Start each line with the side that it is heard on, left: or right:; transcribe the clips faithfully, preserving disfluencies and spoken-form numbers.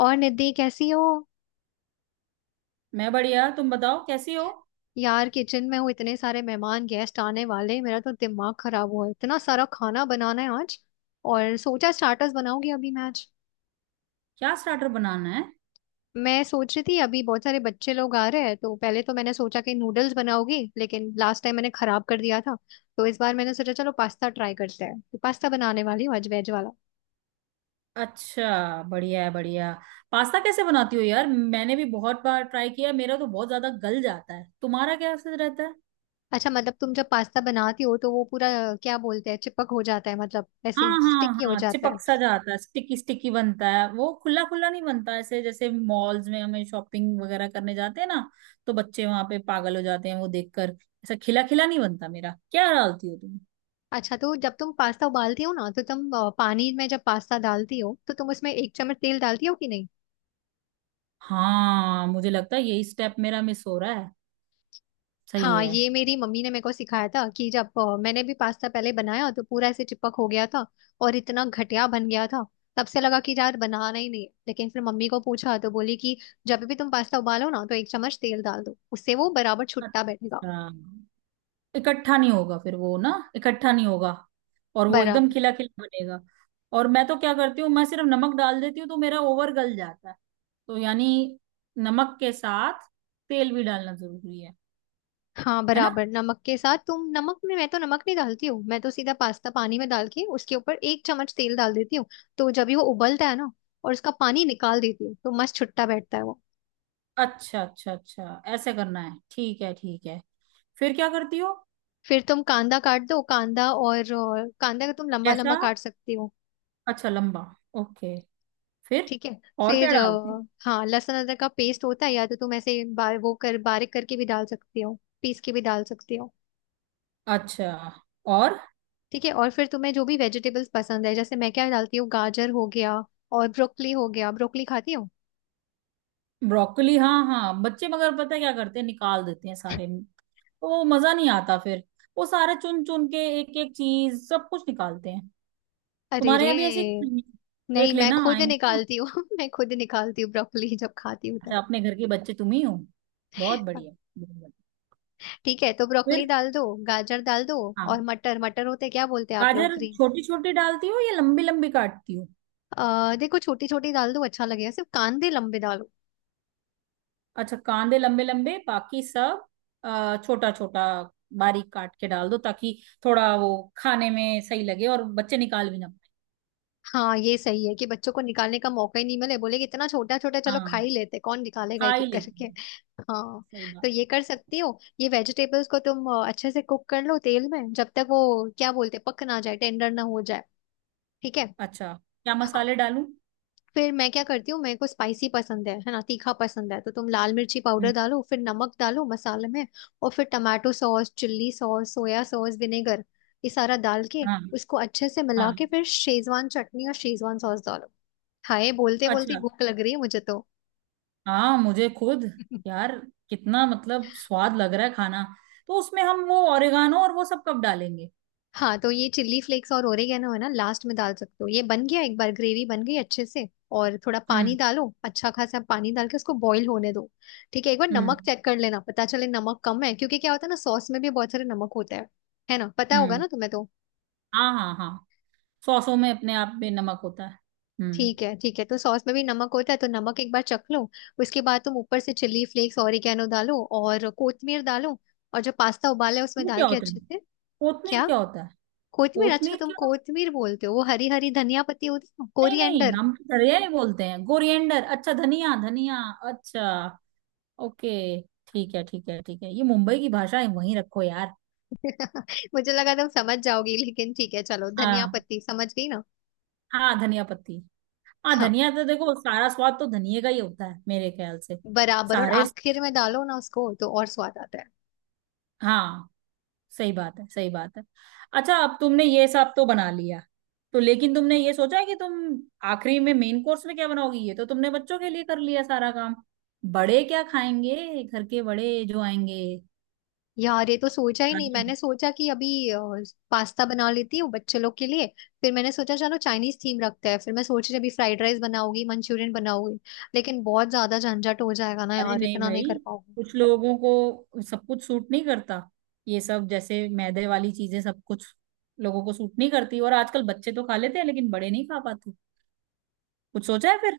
left: और निधि कैसी हो।
right: मैं बढ़िया। तुम बताओ कैसी हो।
left: यार किचन में हूँ, इतने सारे मेहमान गेस्ट आने वाले हैं, मेरा तो दिमाग खराब हुआ है, इतना सारा खाना बनाना है आज। और सोचा स्टार्टर्स बनाऊंगी अभी मैं आज।
right: क्या स्टार्टर बनाना है।
left: मैं सोच रही थी अभी बहुत सारे बच्चे लोग आ रहे हैं, तो पहले तो मैंने सोचा कि नूडल्स बनाऊंगी लेकिन लास्ट टाइम मैंने खराब कर दिया था। तो इस बार मैंने सोचा चलो पास्ता ट्राई करते हैं, तो पास्ता बनाने वाली हूँ आज, वेज वाला।
right: अच्छा, बढ़िया है, बढ़िया। पास्ता कैसे बनाती हो यार? मैंने भी बहुत बार ट्राई किया, मेरा तो बहुत ज्यादा गल जाता है, तुम्हारा कैसे रहता है।
left: अच्छा मतलब तुम जब पास्ता बनाती हो तो वो पूरा क्या बोलते हैं, चिपक हो जाता है, मतलब
right: हाँ
left: ऐसे
right: हाँ
left: स्टिकी हो
right: हाँ,
left: जाता है।
right: चिपक सा जाता है, स्टिकी स्टिकी बनता है, वो खुला खुला नहीं बनता। ऐसे जैसे मॉल्स में हमें शॉपिंग वगैरह करने जाते हैं ना, तो बच्चे वहां पे पागल हो जाते हैं वो देखकर। ऐसा खिला खिला नहीं बनता मेरा। क्या डालती हो तुम?
left: अच्छा तो जब तुम पास्ता उबालती हो ना तो तुम अ, पानी में जब पास्ता डालती हो तो तुम उसमें एक चम्मच तेल डालती हो कि नहीं।
right: हाँ, मुझे लगता है यही स्टेप मेरा मिस हो रहा है। सही
left: हाँ,
right: है।
left: ये मेरी मम्मी ने मेरे को सिखाया था कि जब अ, मैंने भी पास्ता पहले बनाया तो पूरा ऐसे चिपक हो गया था। और इतना घटिया बन गया था। तब से लगा कि यार बनाना ही नहीं है। लेकिन फिर मम्मी को पूछा तो बोली कि जब भी तुम पास्ता उबालो ना तो एक चम्मच तेल डाल दो, उससे वो बराबर छुट्टा बैठेगा।
right: अच्छा, इकट्ठा नहीं होगा फिर वो ना। इकट्ठा नहीं होगा। और वो एकदम
left: बराबर।
right: खिला खिला बनेगा। और मैं तो क्या करती हूँ, मैं सिर्फ नमक डाल देती हूँ तो मेरा ओवर गल जाता है। तो यानी नमक के साथ तेल भी डालना जरूरी है।
left: हाँ
right: है ना।
left: बराबर, नमक के साथ तुम नमक में, मैं तो नमक नहीं डालती हूँ, मैं तो सीधा पास्ता पानी में डाल के उसके ऊपर एक चम्मच तेल डाल देती हूँ। तो जब ही वो उबलता है ना, और उसका पानी निकाल देती हूँ, तो मस्त छुट्टा बैठता है वो।
right: अच्छा अच्छा अच्छा, ऐसे करना है। ठीक है ठीक है। फिर क्या करती हो?
left: फिर तुम कांदा काट दो, कांदा, और अ, कांदा का तुम लंबा
right: कैसा?
left: लंबा काट सकती हो।
right: अच्छा, लंबा। ओके। फिर?
left: ठीक है।
right: और क्या
left: फिर
right: डालते हैं?
left: अ, हाँ, लहसुन अदरक का पेस्ट होता है, या तो तुम ऐसे बा, वो कर बारीक करके भी डाल सकती हो। पीस के भी डाल सकती हो।
right: अच्छा। और
left: ठीक है, और फिर तुम्हें जो भी वेजिटेबल्स पसंद है, जैसे मैं क्या डालती हूँ, गाजर हो गया। और ब्रोकली हो गया। ब्रोकली खाती हो।
right: ब्रोकली? हाँ हाँ, बच्चे मगर पता है क्या करते हैं, निकाल देते हैं सारे, तो वो मजा नहीं आता फिर। वो सारे चुन चुन के एक एक चीज सब कुछ निकालते हैं।
left: अरे
right: तुम्हारे
left: रे।
right: यहाँ भी ऐसे ही नहीं है?
left: नहीं,
right: देख
left: मैं
right: लेना,
left: खुद
right: आएंगे ना।
left: निकालती हूँ मैं खुद निकालती हूँ ब्रोकली, जब खाती हूँ
right: अच्छा,
left: तब।
right: अपने घर के बच्चे तुम ही हो। बहुत बढ़िया। बहुत बढ़िया।
left: ठीक है तो ब्रोकली
right: फिर?
left: डाल दो, गाजर डाल दो। और
right: हाँ।
left: मटर, मटर होते हैं, क्या बोलते हैं आप लोग,
right: गाजर
left: ग्रीन।
right: छोटी छोटी डालती हो या लंबी लंबी काटती हो?
left: अः देखो छोटी छोटी डाल दो, अच्छा लगेगा, सिर्फ कांदे लंबे डालो।
right: अच्छा, कांदे लंबे लंबे, बाकी सब छोटा छोटा। बारीक काट के डाल दो ताकि थोड़ा वो खाने में सही लगे और बच्चे निकाल भी ना पाए।
left: हाँ ये सही है कि बच्चों को निकालने का मौका ही नहीं मिले, बोले कि इतना छोटा छोटा चलो खा
right: हाँ,
left: ही लेते, कौन निकालेगा
right: खा
left: एक
right: ही
left: एक
right: लेते
left: करके
right: हैं।
left: हाँ।
right: सही
left: तो
right: बात।
left: ये कर सकती हो, ये वेजिटेबल्स को तुम अ, अच्छे से कुक कर लो तेल में, जब तक वो क्या बोलते हैं, पक ना जाए, टेंडर ना हो जाए। ठीक है।
right: अच्छा, क्या मसाले डालूं?
left: फिर मैं क्या करती हूँ, मेरे को स्पाइसी पसंद है है ना, तीखा पसंद है, तो तुम लाल मिर्ची पाउडर
right: हम्म।
left: डालो, फिर नमक डालो मसाले में। और फिर tomato sauce, chilli sauce, soya sauce, vinegar, ये सारा डाल के
right: हाँ
left: उसको अच्छे से मिला
right: हाँ।
left: के फिर शेजवान चटनी और शेजवान सॉस डालो। हाय बोलते बोलते
right: अच्छा।
left: भूख लग रही है मुझे तो।
right: हाँ मुझे खुद, यार, कितना मतलब स्वाद लग रहा है खाना। तो उसमें हम वो ओरिगानो और वो सब कब डालेंगे?
left: हाँ तो ये चिल्ली फ्लेक्स और ओरिगेनो है ना, लास्ट में डाल सकते हो। ये बन गया, एक बार ग्रेवी बन गई अच्छे से। और थोड़ा पानी
right: हम्म।
left: डालो, अच्छा खासा पानी डाल के उसको बॉईल होने दो। ठीक है, एक बार नमक
right: हम्म।
left: चेक कर लेना, पता चले नमक कम है, क्योंकि क्या होता है ना, सॉस में भी बहुत सारे नमक होता है। है ना, पता होगा
right: हम्म।
left: ना तुम्हें तो।
right: हाँ हाँ हाँ, सॉसों में अपने आप में नमक होता है। हम्म।
left: ठीक है ठीक है, तो सॉस में भी नमक होता है, तो नमक एक बार चख लो। उसके बाद तुम ऊपर से चिल्ली फ्लेक्स, ओरिगेनो डालो और कोथमीर डालो। और जो पास्ता उबाला है उसमें
right: वो
left: डाल
right: क्या
left: के
right: होता है?
left: अच्छे से।
right: कोथमीर
left: क्या?
right: क्या होता है?
left: कोथमीर, अच्छा
right: कोथमीर
left: तुम
right: क्या होता
left: कोथमीर बोलते हो, वो हरी हरी धनिया पत्ती होती है,
right: है, नहीं नहीं,
left: कोरिएंडर।
right: हम तो धनिया ही बोलते हैं, कोरिएंडर। अच्छा, धनिया धनिया। अच्छा। ओके। ठीक है ठीक है ठीक है, ये मुंबई की भाषा है, वहीं रखो यार।
left: मुझे लगा तुम समझ जाओगी, लेकिन ठीक है चलो, धनिया
right: हाँ।
left: पत्ती समझ गई ना।
right: हाँ, धनिया पत्ती। हाँ,
left: हाँ
right: धनिया तो देखो सारा स्वाद तो धनिया का ही होता है मेरे ख्याल से।
left: बराबर, और
right: सारे।
left: आखिर में डालो ना उसको तो और स्वाद आता है।
right: हाँ। सही बात है, सही बात है। अच्छा, अब तुमने ये सब तो बना लिया, तो लेकिन तुमने ये सोचा है कि तुम आखिरी में मेन कोर्स में क्या बनाओगी? ये तो तुमने बच्चों के लिए कर लिया सारा काम, बड़े क्या खाएंगे घर के, बड़े जो आएंगे।
left: यार ये तो सोचा ही नहीं, मैंने सोचा कि अभी अ, पास्ता बना लेती हूँ बच्चे लोग के लिए। फिर मैंने सोचा चलो चाइनीज थीम रखते हैं, फिर मैं सोच रही अभी फ्राइड राइस बनाऊंगी, मंचूरियन बनाऊंगी। लेकिन बहुत ज्यादा झंझट हो जाएगा ना
right: अरे
left: यार,
right: नहीं
left: इतना नहीं
right: भाई,
left: कर पाऊंगी।
right: कुछ लोगों को सब कुछ सूट नहीं करता। ये सब जैसे मैदे वाली चीजें सब कुछ लोगों को सूट नहीं करती, और आजकल बच्चे तो खा लेते हैं लेकिन बड़े नहीं खा पाते। कुछ सोचा है फिर?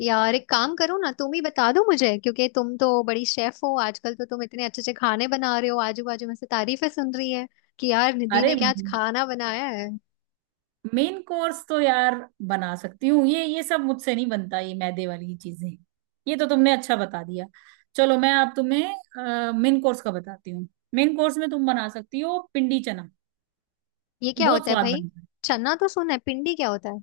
left: यार एक काम करो ना, तुम ही बता दो मुझे, क्योंकि तुम तो बड़ी शेफ हो आजकल, तो तुम इतने अच्छे अच्छे खाने बना रहे हो, आजू बाजू में से तारीफें सुन रही है कि यार निधि
right: अरे,
left: ने क्या आज खाना बनाया है।
right: मेन कोर्स तो यार बना सकती हूँ, ये ये सब मुझसे नहीं बनता, ये मैदे वाली चीजें। ये तो तुमने अच्छा बता दिया। चलो, मैं अब तुम्हें मेन कोर्स का बताती हूँ। मेन कोर्स में तुम बना सकती हो पिंडी चना।
left: ये क्या
right: बहुत
left: होता है
right: स्वाद
left: भाई,
right: बनता है।
left: चना तो सुना है, पिंडी क्या होता है।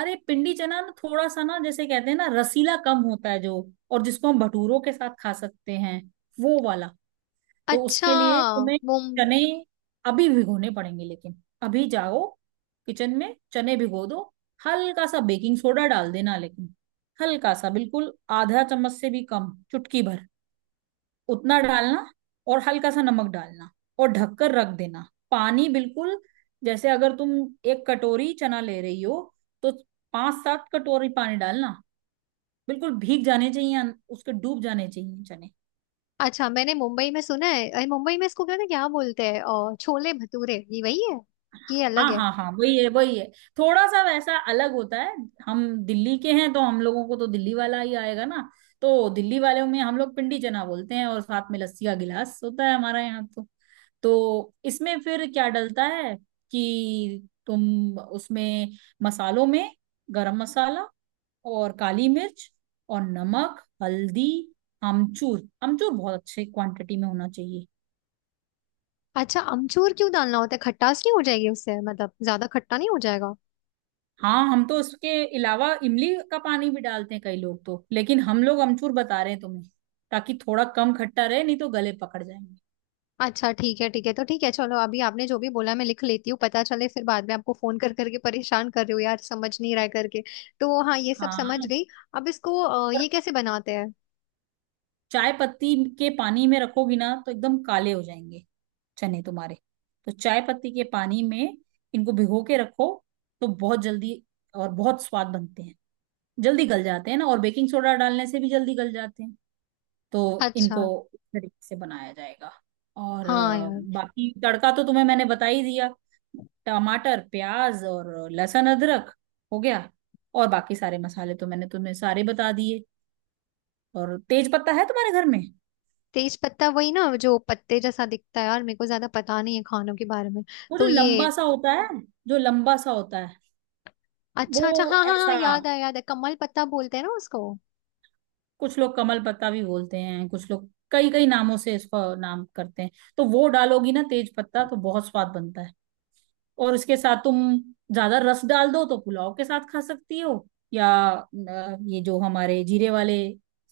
right: अरे पिंडी चना ना, थोड़ा सा ना, जैसे कहते हैं ना, रसीला कम होता है जो, और जिसको हम भटूरों के साथ खा सकते हैं, वो वाला। तो
left: अच्छा।
right: उसके लिए तुम्हें
left: मुम
right: चने अभी भिगोने पड़ेंगे। लेकिन अभी जाओ, किचन में चने भिगो दो। हल्का सा बेकिंग सोडा डाल देना लेकिन, हल्का सा, बिल्कुल आधा चम्मच से भी कम, चुटकी भर उतना डालना। और हल्का सा नमक डालना, और ढककर रख देना। पानी बिल्कुल, जैसे अगर तुम एक कटोरी चना ले रही हो, तो पांच सात कटोरी पानी डालना। बिल्कुल भीग जाने चाहिए, अं- उसके डूब जाने चाहिए चने।
left: अच्छा मैंने मुंबई में सुना है, अरे मुंबई में इसको क्या ना क्या बोलते हैं, और छोले भटूरे, ये वही है कि ये अलग
right: हाँ
left: है।
right: हाँ हाँ, वही है वही है। थोड़ा सा वैसा अलग होता है। हम दिल्ली के हैं तो हम लोगों को तो दिल्ली वाला ही आएगा ना। तो दिल्ली वालों में हम लोग पिंडी चना बोलते हैं, और साथ में लस्सी का गिलास होता है हमारे यहाँ तो। तो इसमें फिर क्या डलता है कि तुम उसमें, मसालों में, गरम मसाला और काली मिर्च और नमक हल्दी, अमचूर। अमचूर बहुत अच्छे क्वांटिटी में होना चाहिए।
left: अच्छा अमचूर क्यों डालना होता है, खटास नहीं हो जाएगी उससे, मतलब ज्यादा खट्टा नहीं हो जाएगा।
right: हाँ, हम तो उसके अलावा इमली का पानी भी डालते हैं कई लोग तो, लेकिन हम लोग अमचूर बता रहे हैं तुम्हें, ताकि थोड़ा कम खट्टा रहे, नहीं तो गले पकड़ जाएंगे।
left: अच्छा ठीक है ठीक है, तो ठीक है चलो, अभी आपने जो भी बोला मैं लिख लेती हूँ, पता चले फिर बाद में आपको फोन कर करके परेशान कर रही हूँ यार, समझ नहीं रहा है करके। तो हाँ ये सब समझ
right: हाँ।
left: गई। अब इसको अ,
right: और
left: ये कैसे बनाते हैं।
right: चाय पत्ती के पानी में रखोगी ना तो एकदम काले हो जाएंगे चने तुम्हारे। तो चाय पत्ती के पानी में इनको भिगो के रखो, तो बहुत जल्दी और बहुत स्वाद बनते हैं। जल्दी गल जाते हैं ना, और बेकिंग सोडा डालने से भी जल्दी गल जाते हैं। तो
left: अच्छा।
right: इनको इस तरीके से बनाया जाएगा। और
left: हाँ
right: अ,
left: यार।
right: बाकी तड़का तो तुम्हें मैंने बता ही दिया। टमाटर, प्याज और लहसुन अदरक। हो गया। और बाकी सारे मसाले तो मैंने तुम्हें सारे बता दिए। और तेज पत्ता है तुम्हारे घर में?
left: तेज पत्ता वही ना जो पत्ते जैसा दिखता है, यार मेरे को ज्यादा पता नहीं है खानों के बारे में।
right: वो
left: तो
right: जो
left: ये।
right: लंबा सा होता है, जो लंबा सा होता है,
left: अच्छा अच्छा,
right: वो
left: हाँ हाँ हाँ,
right: ऐसा।
left: याद आया, याद है, कमल पत्ता बोलते हैं ना उसको।
right: कुछ लोग कमल पत्ता भी बोलते हैं, कुछ लोग कई कई नामों से इसको नाम करते हैं। तो वो डालोगी ना तेज पत्ता, तो बहुत स्वाद बनता है। और इसके साथ तुम ज्यादा रस डाल दो तो पुलाव के साथ खा सकती हो, या अ, ये जो हमारे जीरे वाले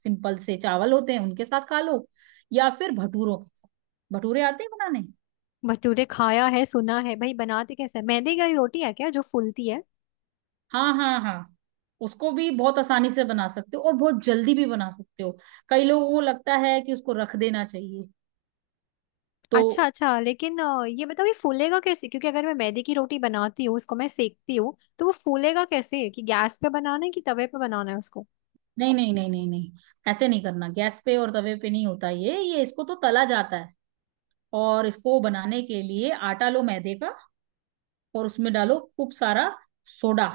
right: सिंपल से चावल होते हैं, उनके साथ खा लो, या फिर भटूरों के साथ। भटूरे आते हैं बनाने?
left: भटूरे खाया है, सुना है भाई, बनाते कैसे, मैदे की रोटी है क्या, जो फूलती है।
right: हाँ हाँ हाँ। उसको भी बहुत आसानी से बना सकते हो, और बहुत जल्दी भी बना सकते हो। कई लोगों को लगता है कि उसको रख देना चाहिए,
left: अच्छा
right: तो
left: अच्छा, लेकिन अ, ये बताओ, ये फूलेगा कैसे, क्योंकि अगर मैं मैदे की रोटी बनाती हूँ उसको मैं सेकती हूँ तो वो फूलेगा कैसे, कि गैस पे बनाना है कि तवे पे बनाना है उसको।
right: नहीं नहीं नहीं नहीं नहीं, ऐसे नहीं करना। गैस पे और तवे पे नहीं होता ये ये इसको तो तला जाता है। और इसको बनाने के लिए आटा लो मैदे का, और उसमें डालो खूब सारा सोडा।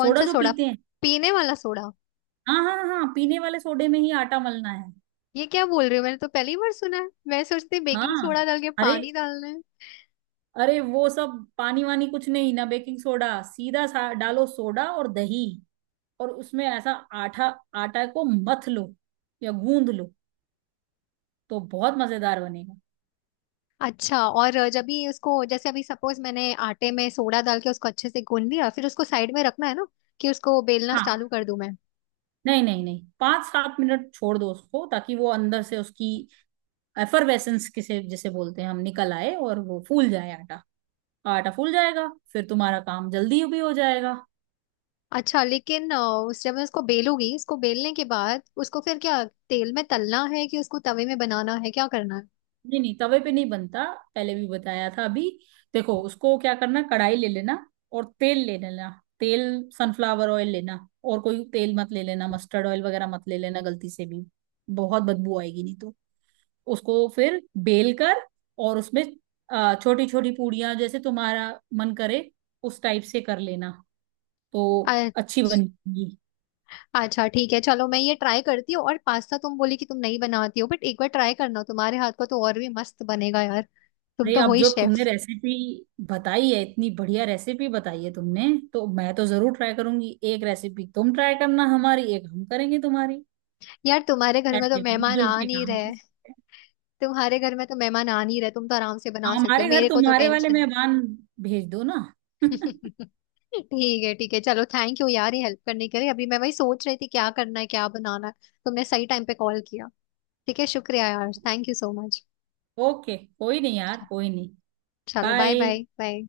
left: कौन
right: सोडा
left: सा
right: जो
left: सोडा?
right: पीते हैं,
left: पीने वाला सोडा?
right: हाँ हाँ हाँ हाँ। पीने वाले सोडे में ही आटा मलना है।
left: ये क्या बोल रही हो, मैंने तो पहली बार सुना है, मैं सोचती बेकिंग
right: हाँ।
left: सोडा डाल के
right: अरे,
left: पानी डालना है।
right: अरे वो सब पानी वानी कुछ नहीं ना, बेकिंग सोडा सीधा सा डालो, सोडा और दही, और उसमें ऐसा आटा, आटा को मथ लो या गूंद लो, तो बहुत मजेदार बनेगा।
left: अच्छा और अ, जब भी उसको, जैसे अभी सपोज मैंने आटे में सोडा डाल के उसको अच्छे से गूंद लिया, फिर उसको साइड में रखना है ना कि उसको बेलना
right: हाँ,
left: चालू कर दूं मैं।
right: नहीं नहीं नहीं, पांच सात मिनट छोड़ दो उसको, ताकि वो अंदर से उसकी एफरवेसेंस किसे जिसे बोलते हैं हम, निकल आए, और वो फूल जाए आटा। आटा फूल जाएगा, फिर तुम्हारा काम जल्दी भी हो जाएगा।
left: अच्छा लेकिन अ, उस जब मैं उसको बेलूंगी, इसको बेलने के बाद उसको फिर क्या, तेल में तलना है कि उसको तवे में बनाना है, क्या करना है।
right: नहीं नहीं, तवे पे नहीं बनता, पहले भी बताया था अभी। देखो, उसको क्या करना, कढ़ाई ले लेना, और तेल ले लेना। तेल, सनफ्लावर ऑयल लेना, और कोई तेल मत ले लेना, मस्टर्ड ऑयल वगैरह मत ले लेना गलती से भी, बहुत बदबू आएगी नहीं तो। उसको फिर बेल कर, और उसमें छोटी छोटी पूड़ियां जैसे तुम्हारा मन करे, उस टाइप से कर लेना, तो
left: अ-
right: अच्छी बनेगी।
left: अच्छा ठीक है चलो, मैं ये ट्राई करती हूँ। और पास्ता तुम बोली कि तुम नहीं बनाती हो, बट एक बार ट्राई करना, तुम्हारे हाथ का तो और भी मस्त बनेगा यार, तुम
right: अरे,
left: तो हो
right: अब
left: ही
right: जो
left: शेफ।
right: तुमने रेसिपी बताई है, इतनी बढ़िया रेसिपी बताई है तुमने, तो मैं तो जरूर ट्राई करूंगी। एक रेसिपी तुम ट्राई करना हमारी, एक हम करेंगे तुम्हारी।
left: यार तुम्हारे घर में तो
right: ऐसे
left: मेहमान
right: मिलजुल
left: आ
right: के
left: नहीं
right: काम
left: रहे,
right: कर सकते हैं।
left: तुम्हारे घर में तो मेहमान आ नहीं रहे, तुम तो आराम से
right: हाँ,
left: बना सकती हो,
right: हमारे घर
left: मेरे को तो
right: तुम्हारे वाले
left: टेंशन है।
right: मेहमान भेज दो ना।
left: ठीक है ठीक है, चलो थैंक यू यार ये हेल्प करने के लिए, अभी मैं वही सोच रही थी क्या करना है क्या बनाना है, तुमने सही टाइम पे कॉल किया। ठीक है, शुक्रिया यार, thank you so much.
right: Okay, कोई नहीं यार, कोई नहीं।
left: चलो बाय
right: बाय।
left: Bye bye.